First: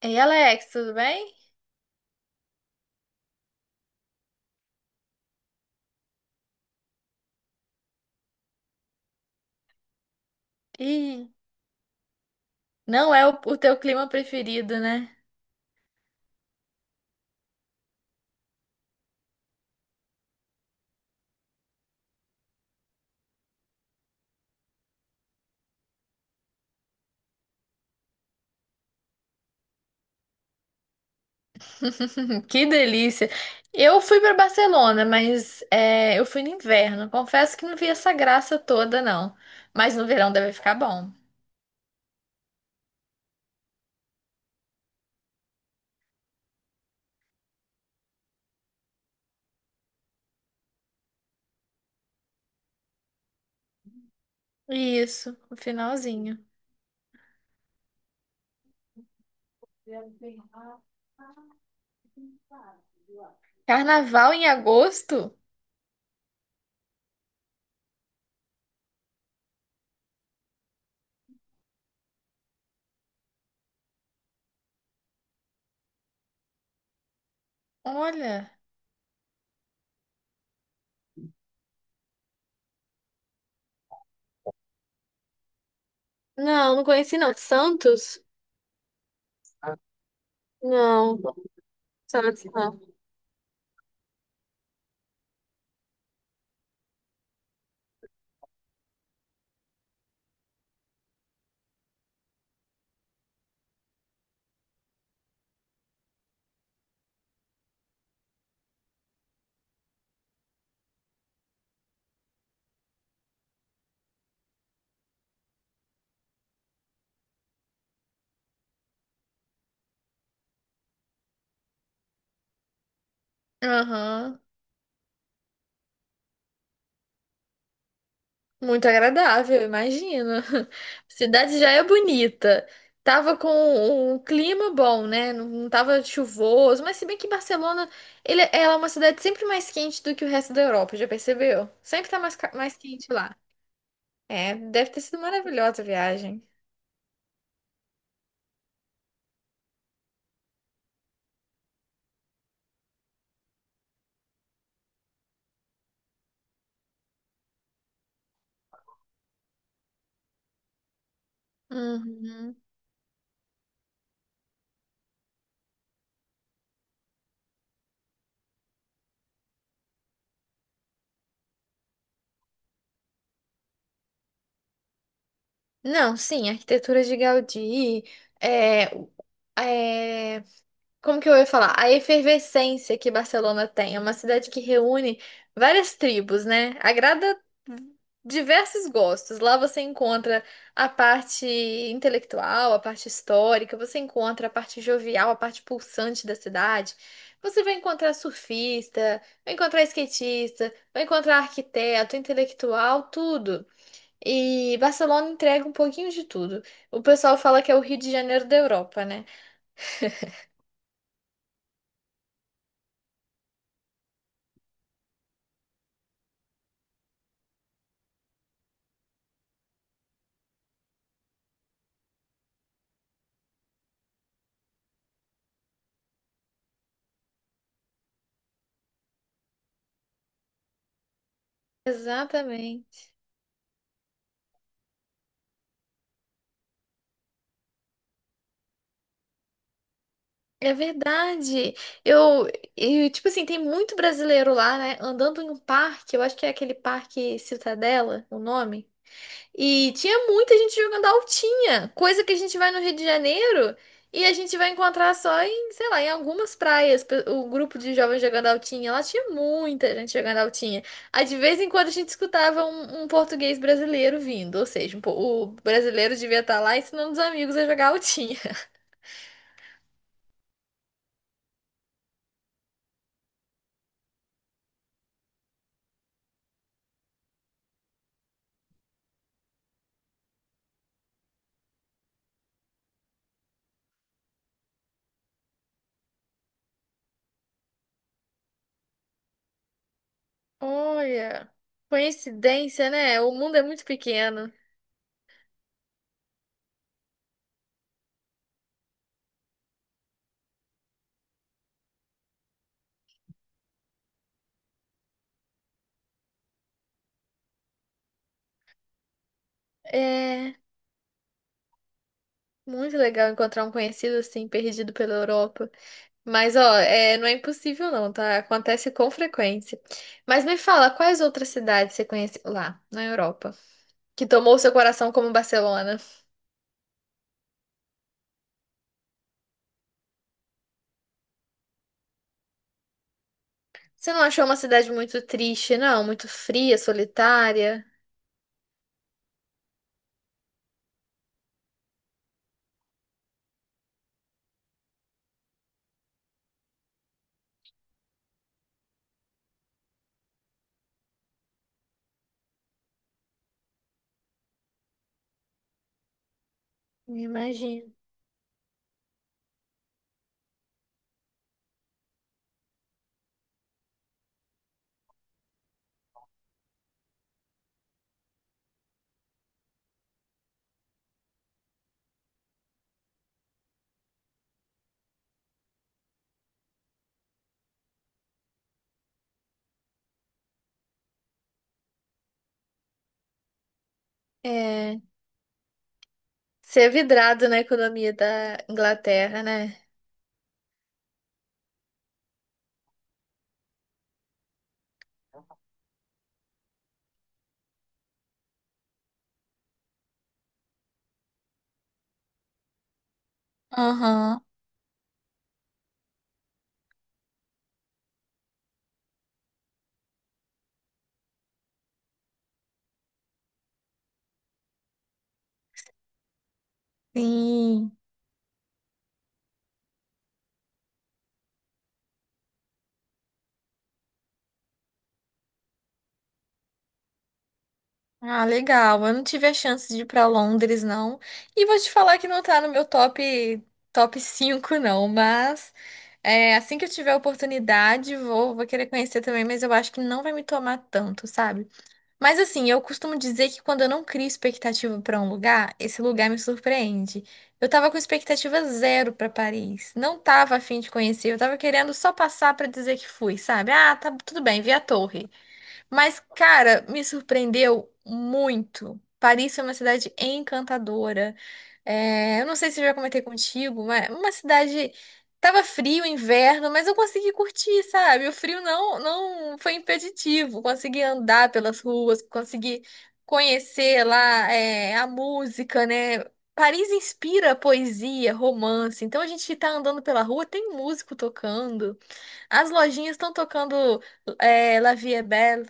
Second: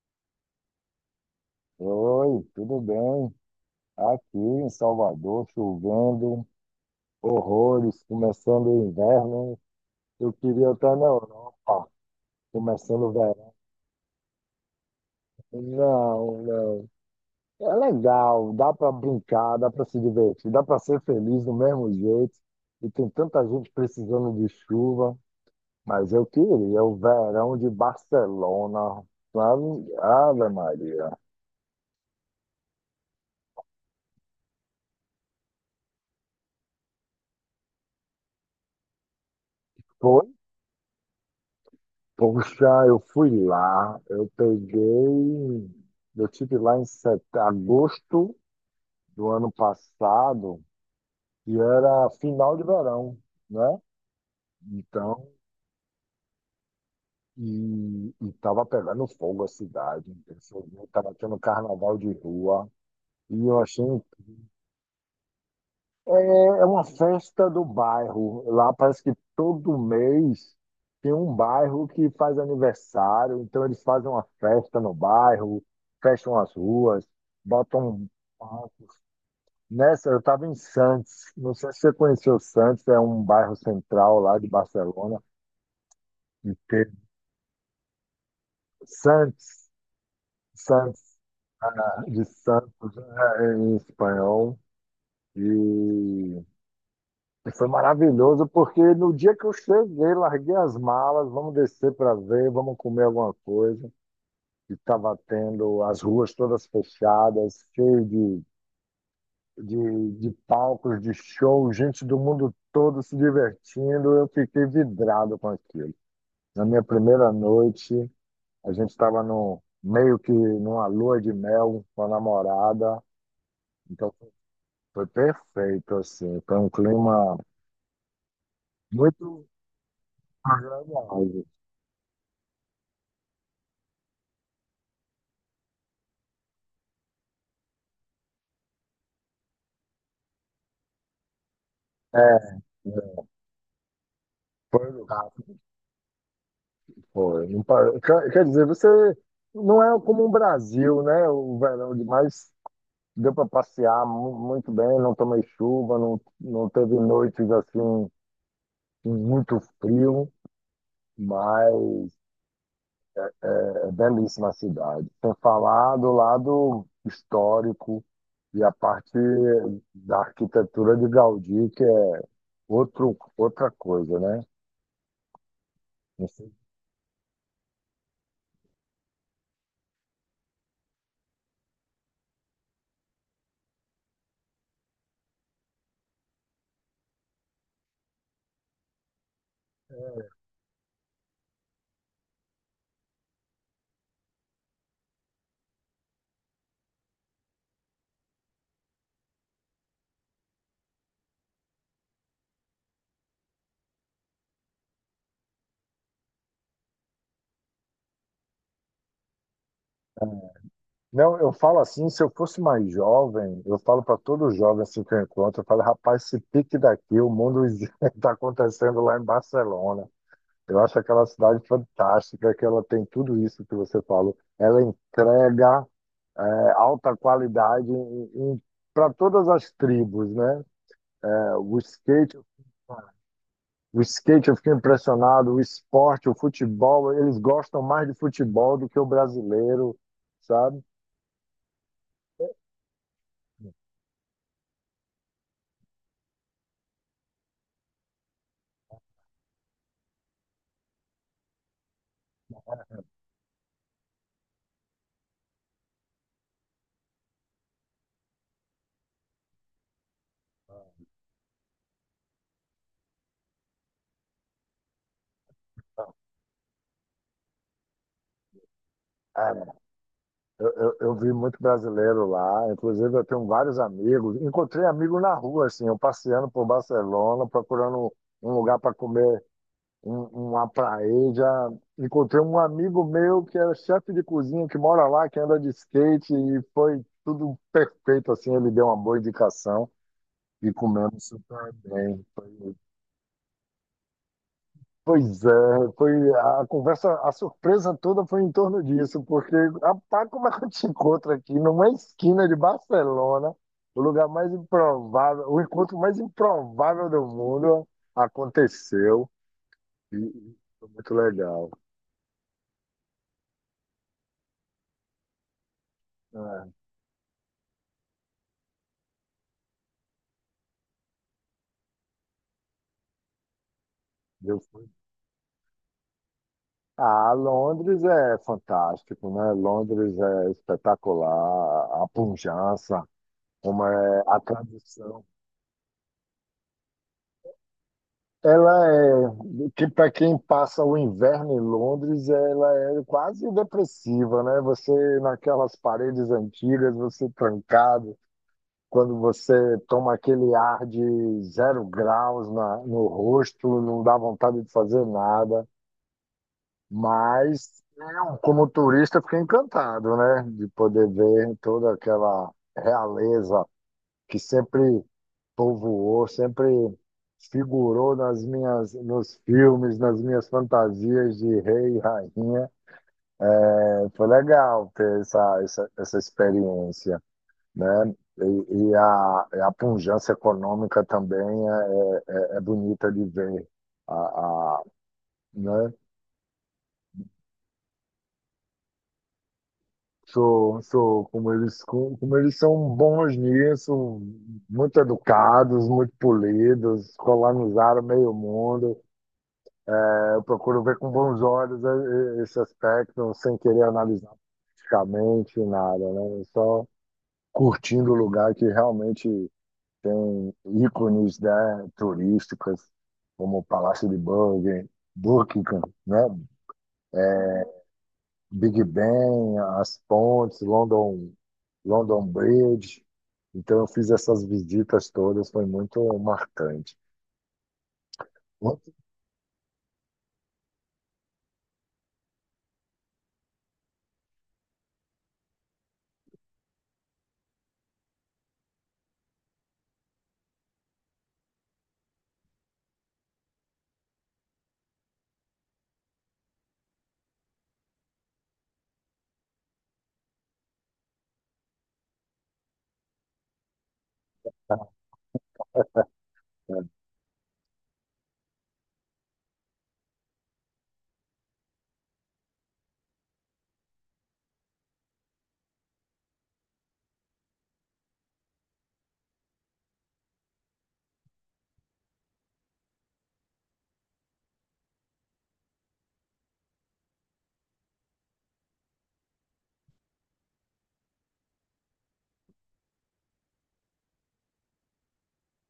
Ei, Alex, tudo bem? Oi, tudo bem? Aqui em Salvador, chovendo horrores, começando o inverno. Eu queria estar na Ih, Europa, começando o não é o, verão. o teu clima preferido, né? Não, não. É legal, dá para brincar, dá para se divertir, dá para ser feliz do mesmo jeito. E tem tanta gente precisando de chuva, mas eu queria o verão de Barcelona, sabe? Ave Maria. Que delícia! Eu fui para Barcelona, mas é, eu fui no inverno. Confesso que não vi essa graça toda, não. Mas no Foi? verão deve ficar bom. Poxa, eu fui lá, eu peguei, eu tive lá em agosto do ano passado, e era final de verão, né? Então, Isso, no finalzinho. e tava pegando fogo a cidade, estava tendo carnaval de rua, e eu achei. Carnaval em agosto? É, é uma festa do bairro. Lá parece que todo mês tem um bairro que faz aniversário, então eles fazem uma festa no bairro, fecham as ruas, botam Olha. palcos. Nessa, eu estava em Santos, não sei se você conheceu Santos, é um bairro central lá de Barcelona, e Não, não teve conheci não. Santos? Santos, Santos, Não, ah, de Santos não. Santos, é, é, em espanhol, e. E foi maravilhoso, porque no dia que eu cheguei, larguei as malas, vamos descer para ver, vamos comer alguma coisa. E estava tendo as ruas todas fechadas, cheio de palcos, de show, gente do mundo todo se divertindo. Eu fiquei vidrado com aquilo. Na minha primeira noite, a gente estava no, meio que numa lua de mel com a namorada. Então Aham. foi perfeito, assim. Foi um clima Muito muito agradável, eu imagino. agradável. Cidade já é bonita. Tava com um clima bom, né? Não não tava chuvoso, mas se bem que Barcelona, ela é uma cidade sempre mais quente do que o resto da Europa, já percebeu? Sempre É, tá mais, mais quente é. lá. É, Foi deve ter o sido gato, maravilhosa a viagem. foi. Não par- Quer dizer, você não é como o Brasil, né? O verão demais deu para passear mu- muito bem, não tomei chuva, não, não teve noites assim com muito frio, mas Uhum. é, é belíssima a cidade. Sem falar do lado histórico e a parte da arquitetura de Gaudí, que é outro, outra coisa, né? Não, sim, a arquitetura de Gaudí, é, o- é, como que eu ia falar? A efervescência que Barcelona tem, é uma cidade que reúne várias tribos, né? Agrada diversos gostos. Lá você encontra a parte intelectual, a parte histórica, você encontra a parte jovial, a parte pulsante da cidade. Você vai encontrar surfista, vai encontrar skatista, vai encontrar arquiteto, intelectual, tudo. E Barcelona entrega um pouquinho de tudo. O pessoal fala que é o Rio de Janeiro da Europa, né? Não, eu falo assim, se eu fosse mais jovem, eu falo para todo jovem assim que eu encontro, eu falo, rapaz, se pique daqui, o mundo está acontecendo lá em Barcelona. Eu acho aquela cidade fantástica, que ela tem tudo isso que você falou. Ela entrega é, alta qualidade para todas as tribos, né? É, Exatamente. o skate eu fiquei impressionado, o esporte, o futebol, eles gostam mais de futebol do que o brasileiro, É sabe? verdade. Eu, tipo assim, tem muito brasileiro lá, né? Andando em um parque, eu acho que é aquele parque Citadela, o nome. E tinha muita gente jogando altinha, coisa que a gente vai no Rio de Janeiro e a gente vai encontrar só em, sei lá, em algumas praias. O grupo de jovens jogando altinha, lá tinha muita gente jogando altinha. Aí de vez em quando a gente escutava um português brasileiro vindo, ou seja, o brasileiro devia estar lá ensinando os amigos a jogar altinha. É, eu vi muito brasileiro lá, inclusive eu tenho vários amigos. Encontrei amigo na rua, assim, eu passeando por Barcelona, procurando um lugar para comer uma paella. Encontrei um amigo meu que é chefe de cozinha, que mora lá, que anda de skate, e foi tudo perfeito, assim, ele deu uma boa indicação e comemos Olha, super bem. Foi. coincidência, né? O mundo é muito pequeno. Pois é, foi a conversa, a surpresa toda foi em torno disso, porque rapaz, como é que eu te encontro aqui numa esquina de Barcelona, o lugar mais improvável, o encontro mais improvável do mundo aconteceu e É e foi muito legal. muito legal encontrar um conhecido assim, perdido pela Europa. Mas, É, ó, é, não é impossível não, tá? Acontece com frequência. Mas me fala, quais outras cidades você conhece lá, na Europa, que tomou eu seu fui- coração como Barcelona? Ah, Londres é fantástico, né? Londres é espetacular, a pujança, como Você não é a achou uma cidade muito tradição. triste, não? Muito fria, solitária? Ela é, que para quem passa o inverno em Londres, ela é quase depressiva, né? Você naquelas paredes antigas, você trancado, quando você toma aquele ar de zero graus na, no rosto, não dá vontade de fazer nada. Me Mas imagino. eu, como turista, fiquei encantado, né? De poder ver toda aquela realeza que sempre povoou, sempre figurou nas minhas, nos filmes, nas minhas fantasias de rei e rainha. É, foi legal ter essa, essa, essa experiência, né? E a pujança econômica também é, é bonita de ver. A, É, né? ser vidrado na economia da Inglaterra, né? Sou, sou, como eles, como eles são bons nisso, muito educados, muito polidos, colonizaram meio mundo. Eu procuro ver com bons olhos esse aspecto, sem querer analisar Aham, politicamente nada, né? É. Só curtindo o lugar que realmente tem ícones, né, turísticas, como o Palácio de Buckingham, Buckingham, né? sim. Big Ben, as pontes, London, London Bridge. Então, eu fiz essas visitas todas, foi muito marcante. Ah, legal. Eu não tive a chance de ir para Londres, não. E vou te falar que não tá no meu top 5, não. Mas é, assim que eu tiver a oportunidade, vou querer conhecer também. Mas eu acho que não vai me tomar tanto, sabe? Mas assim, eu costumo dizer que quando eu não crio expectativa para um lugar, esse lugar me surpreende. Eu tava com expectativa zero para Paris. Não tava a fim de conhecer. Eu tava querendo só passar para dizer que fui, sabe? Ah, tá tudo bem, vi a torre. Mas, É, cara, me surpreendeu muito. Paris é uma cidade encantadora. É, eu não sei se eu já comentei contigo, mas uma cidade. Tava frio, inverno, mas eu consegui curtir, sabe? O frio não foi impeditivo. Consegui andar pelas ruas, consegui conhecer lá, é, a música, né? Paris inspira poesia, romance. Então a gente tá andando pela rua, tem músico tocando, as lojinhas estão tocando é, La Vie est Belle.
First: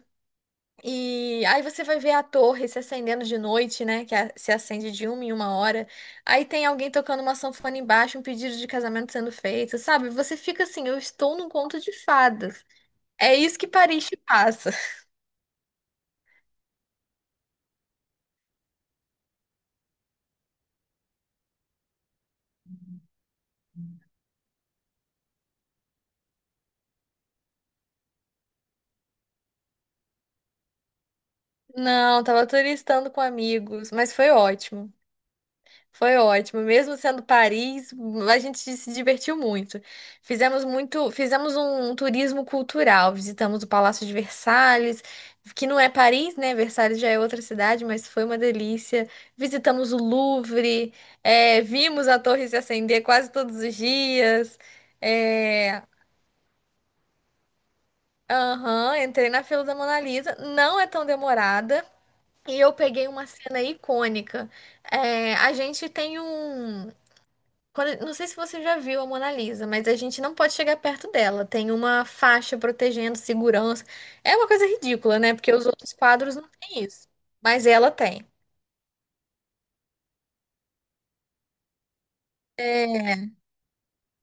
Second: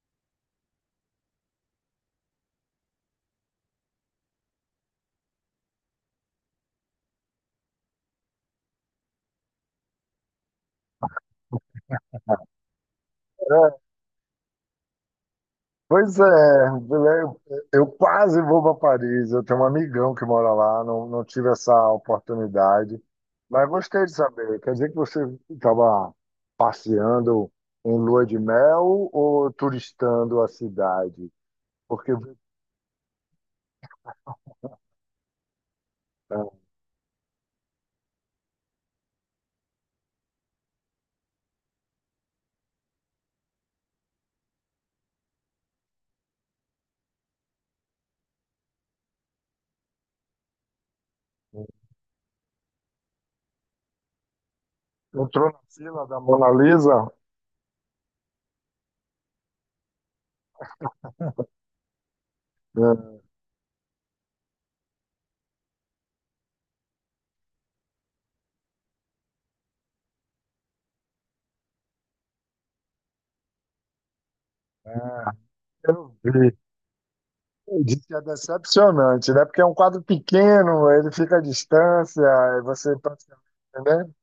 E aí você vai ver a torre se acendendo de noite, né? Que se acende de uma em uma hora. Aí tem alguém tocando uma sanfona embaixo, um pedido de casamento sendo feito, sabe? Você fica assim, eu estou num conto de fadas. É isso que Paris te passa. pois é, eu, eu quase vou para Paris. Eu tenho um amigão que mora lá, não, não tive essa oportunidade. Mas gostei de saber. Quer dizer que você estava passeando em lua de mel ou turistando a cidade? Porque Não, tava turistando com amigos, mas foi ótimo. Foi é, ótimo, mesmo sendo Paris, a gente se divertiu muito. Fizemos muito, fizemos um turismo cultural, visitamos o Palácio de Versalhes, que não é Paris, né? Versalhes já é outra cidade, mas foi uma delícia. Visitamos o Louvre, é, vimos a torre se acender quase todos os dias. entrou na É, fila da Mona Lisa, aham, entrei na fila da Mona Lisa, não é tão demorada. E eu peguei uma cena icônica. É, a gente tem um. Não sei se você já viu a Mona Lisa, mas a gente não pode chegar perto dela. Tem uma faixa protegendo segurança. É uma coisa ridícula, é, né? Porque os outros eu quadros não vi. têm isso. Mas ela Diz que é tem. decepcionante, né? Porque é um quadro pequeno, ele fica à distância, e você É, praticamente,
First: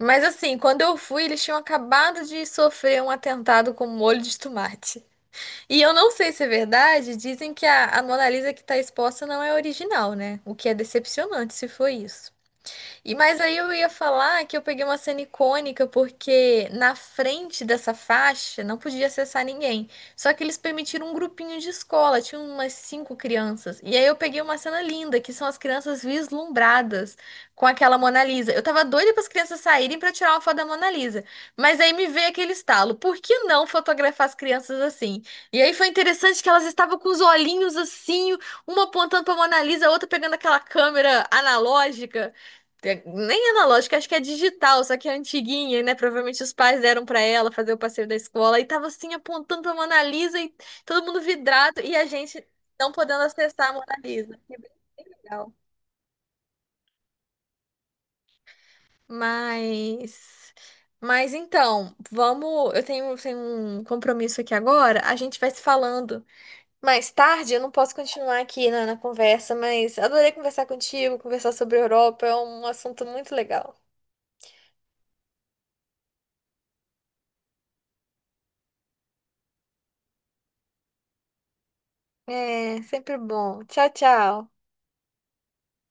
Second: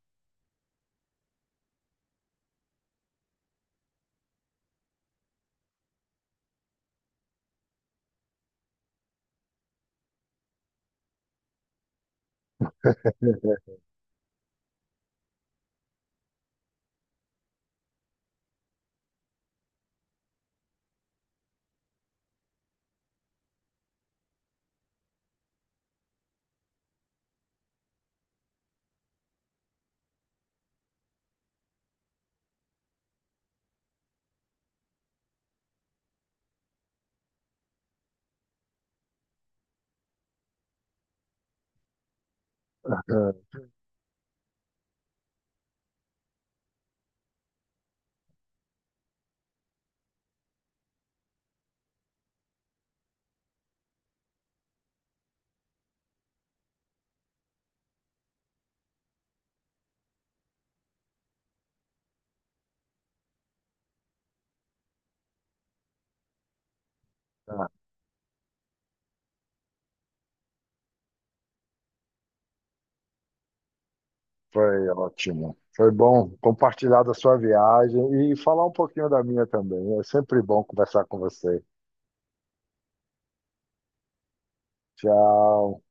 mas assim, quando eu fui, eles tinham acabado de sofrer um atentado com um molho de tomate. E eu não sei se é verdade, dizem que a Mona Lisa que está exposta não é original, né? O que é decepcionante se foi isso. E mas aí né? eu ia falar que eu peguei uma cena icônica porque na frente dessa faixa não podia acessar ninguém. Só que eles permitiram um grupinho de escola, tinha umas cinco crianças. E aí eu peguei uma cena linda, que são as crianças vislumbradas com aquela Mona Lisa. Eu tava doida para as crianças saírem para tirar uma foto da Mona Lisa, mas aí me veio aquele estalo, por que não fotografar as crianças assim? E aí foi interessante que elas estavam com os olhinhos assim, uma apontando para Mona Lisa, a outra pegando aquela câmera analógica. Nem analógica, acho que é digital, só que é antiguinha, né? Provavelmente os pais deram pra ela fazer o passeio da escola e tava assim apontando pra Mona Lisa e todo mundo vidrado e a gente não podendo acessar a Mona Lisa. Que bem bem legal. Mas, mas, então, vamos. Eu tenho um compromisso aqui agora. A gente vai se falando mais tarde. Eu não posso continuar aqui na conversa, mas adorei conversar contigo, conversar sobre a Europa. É um assunto muito legal. Foi ótimo. Foi bom compartilhar da sua viagem e falar um pouquinho da minha também. É sempre bom conversar com você. É, sempre bom. Tchau, tchau. Tchau.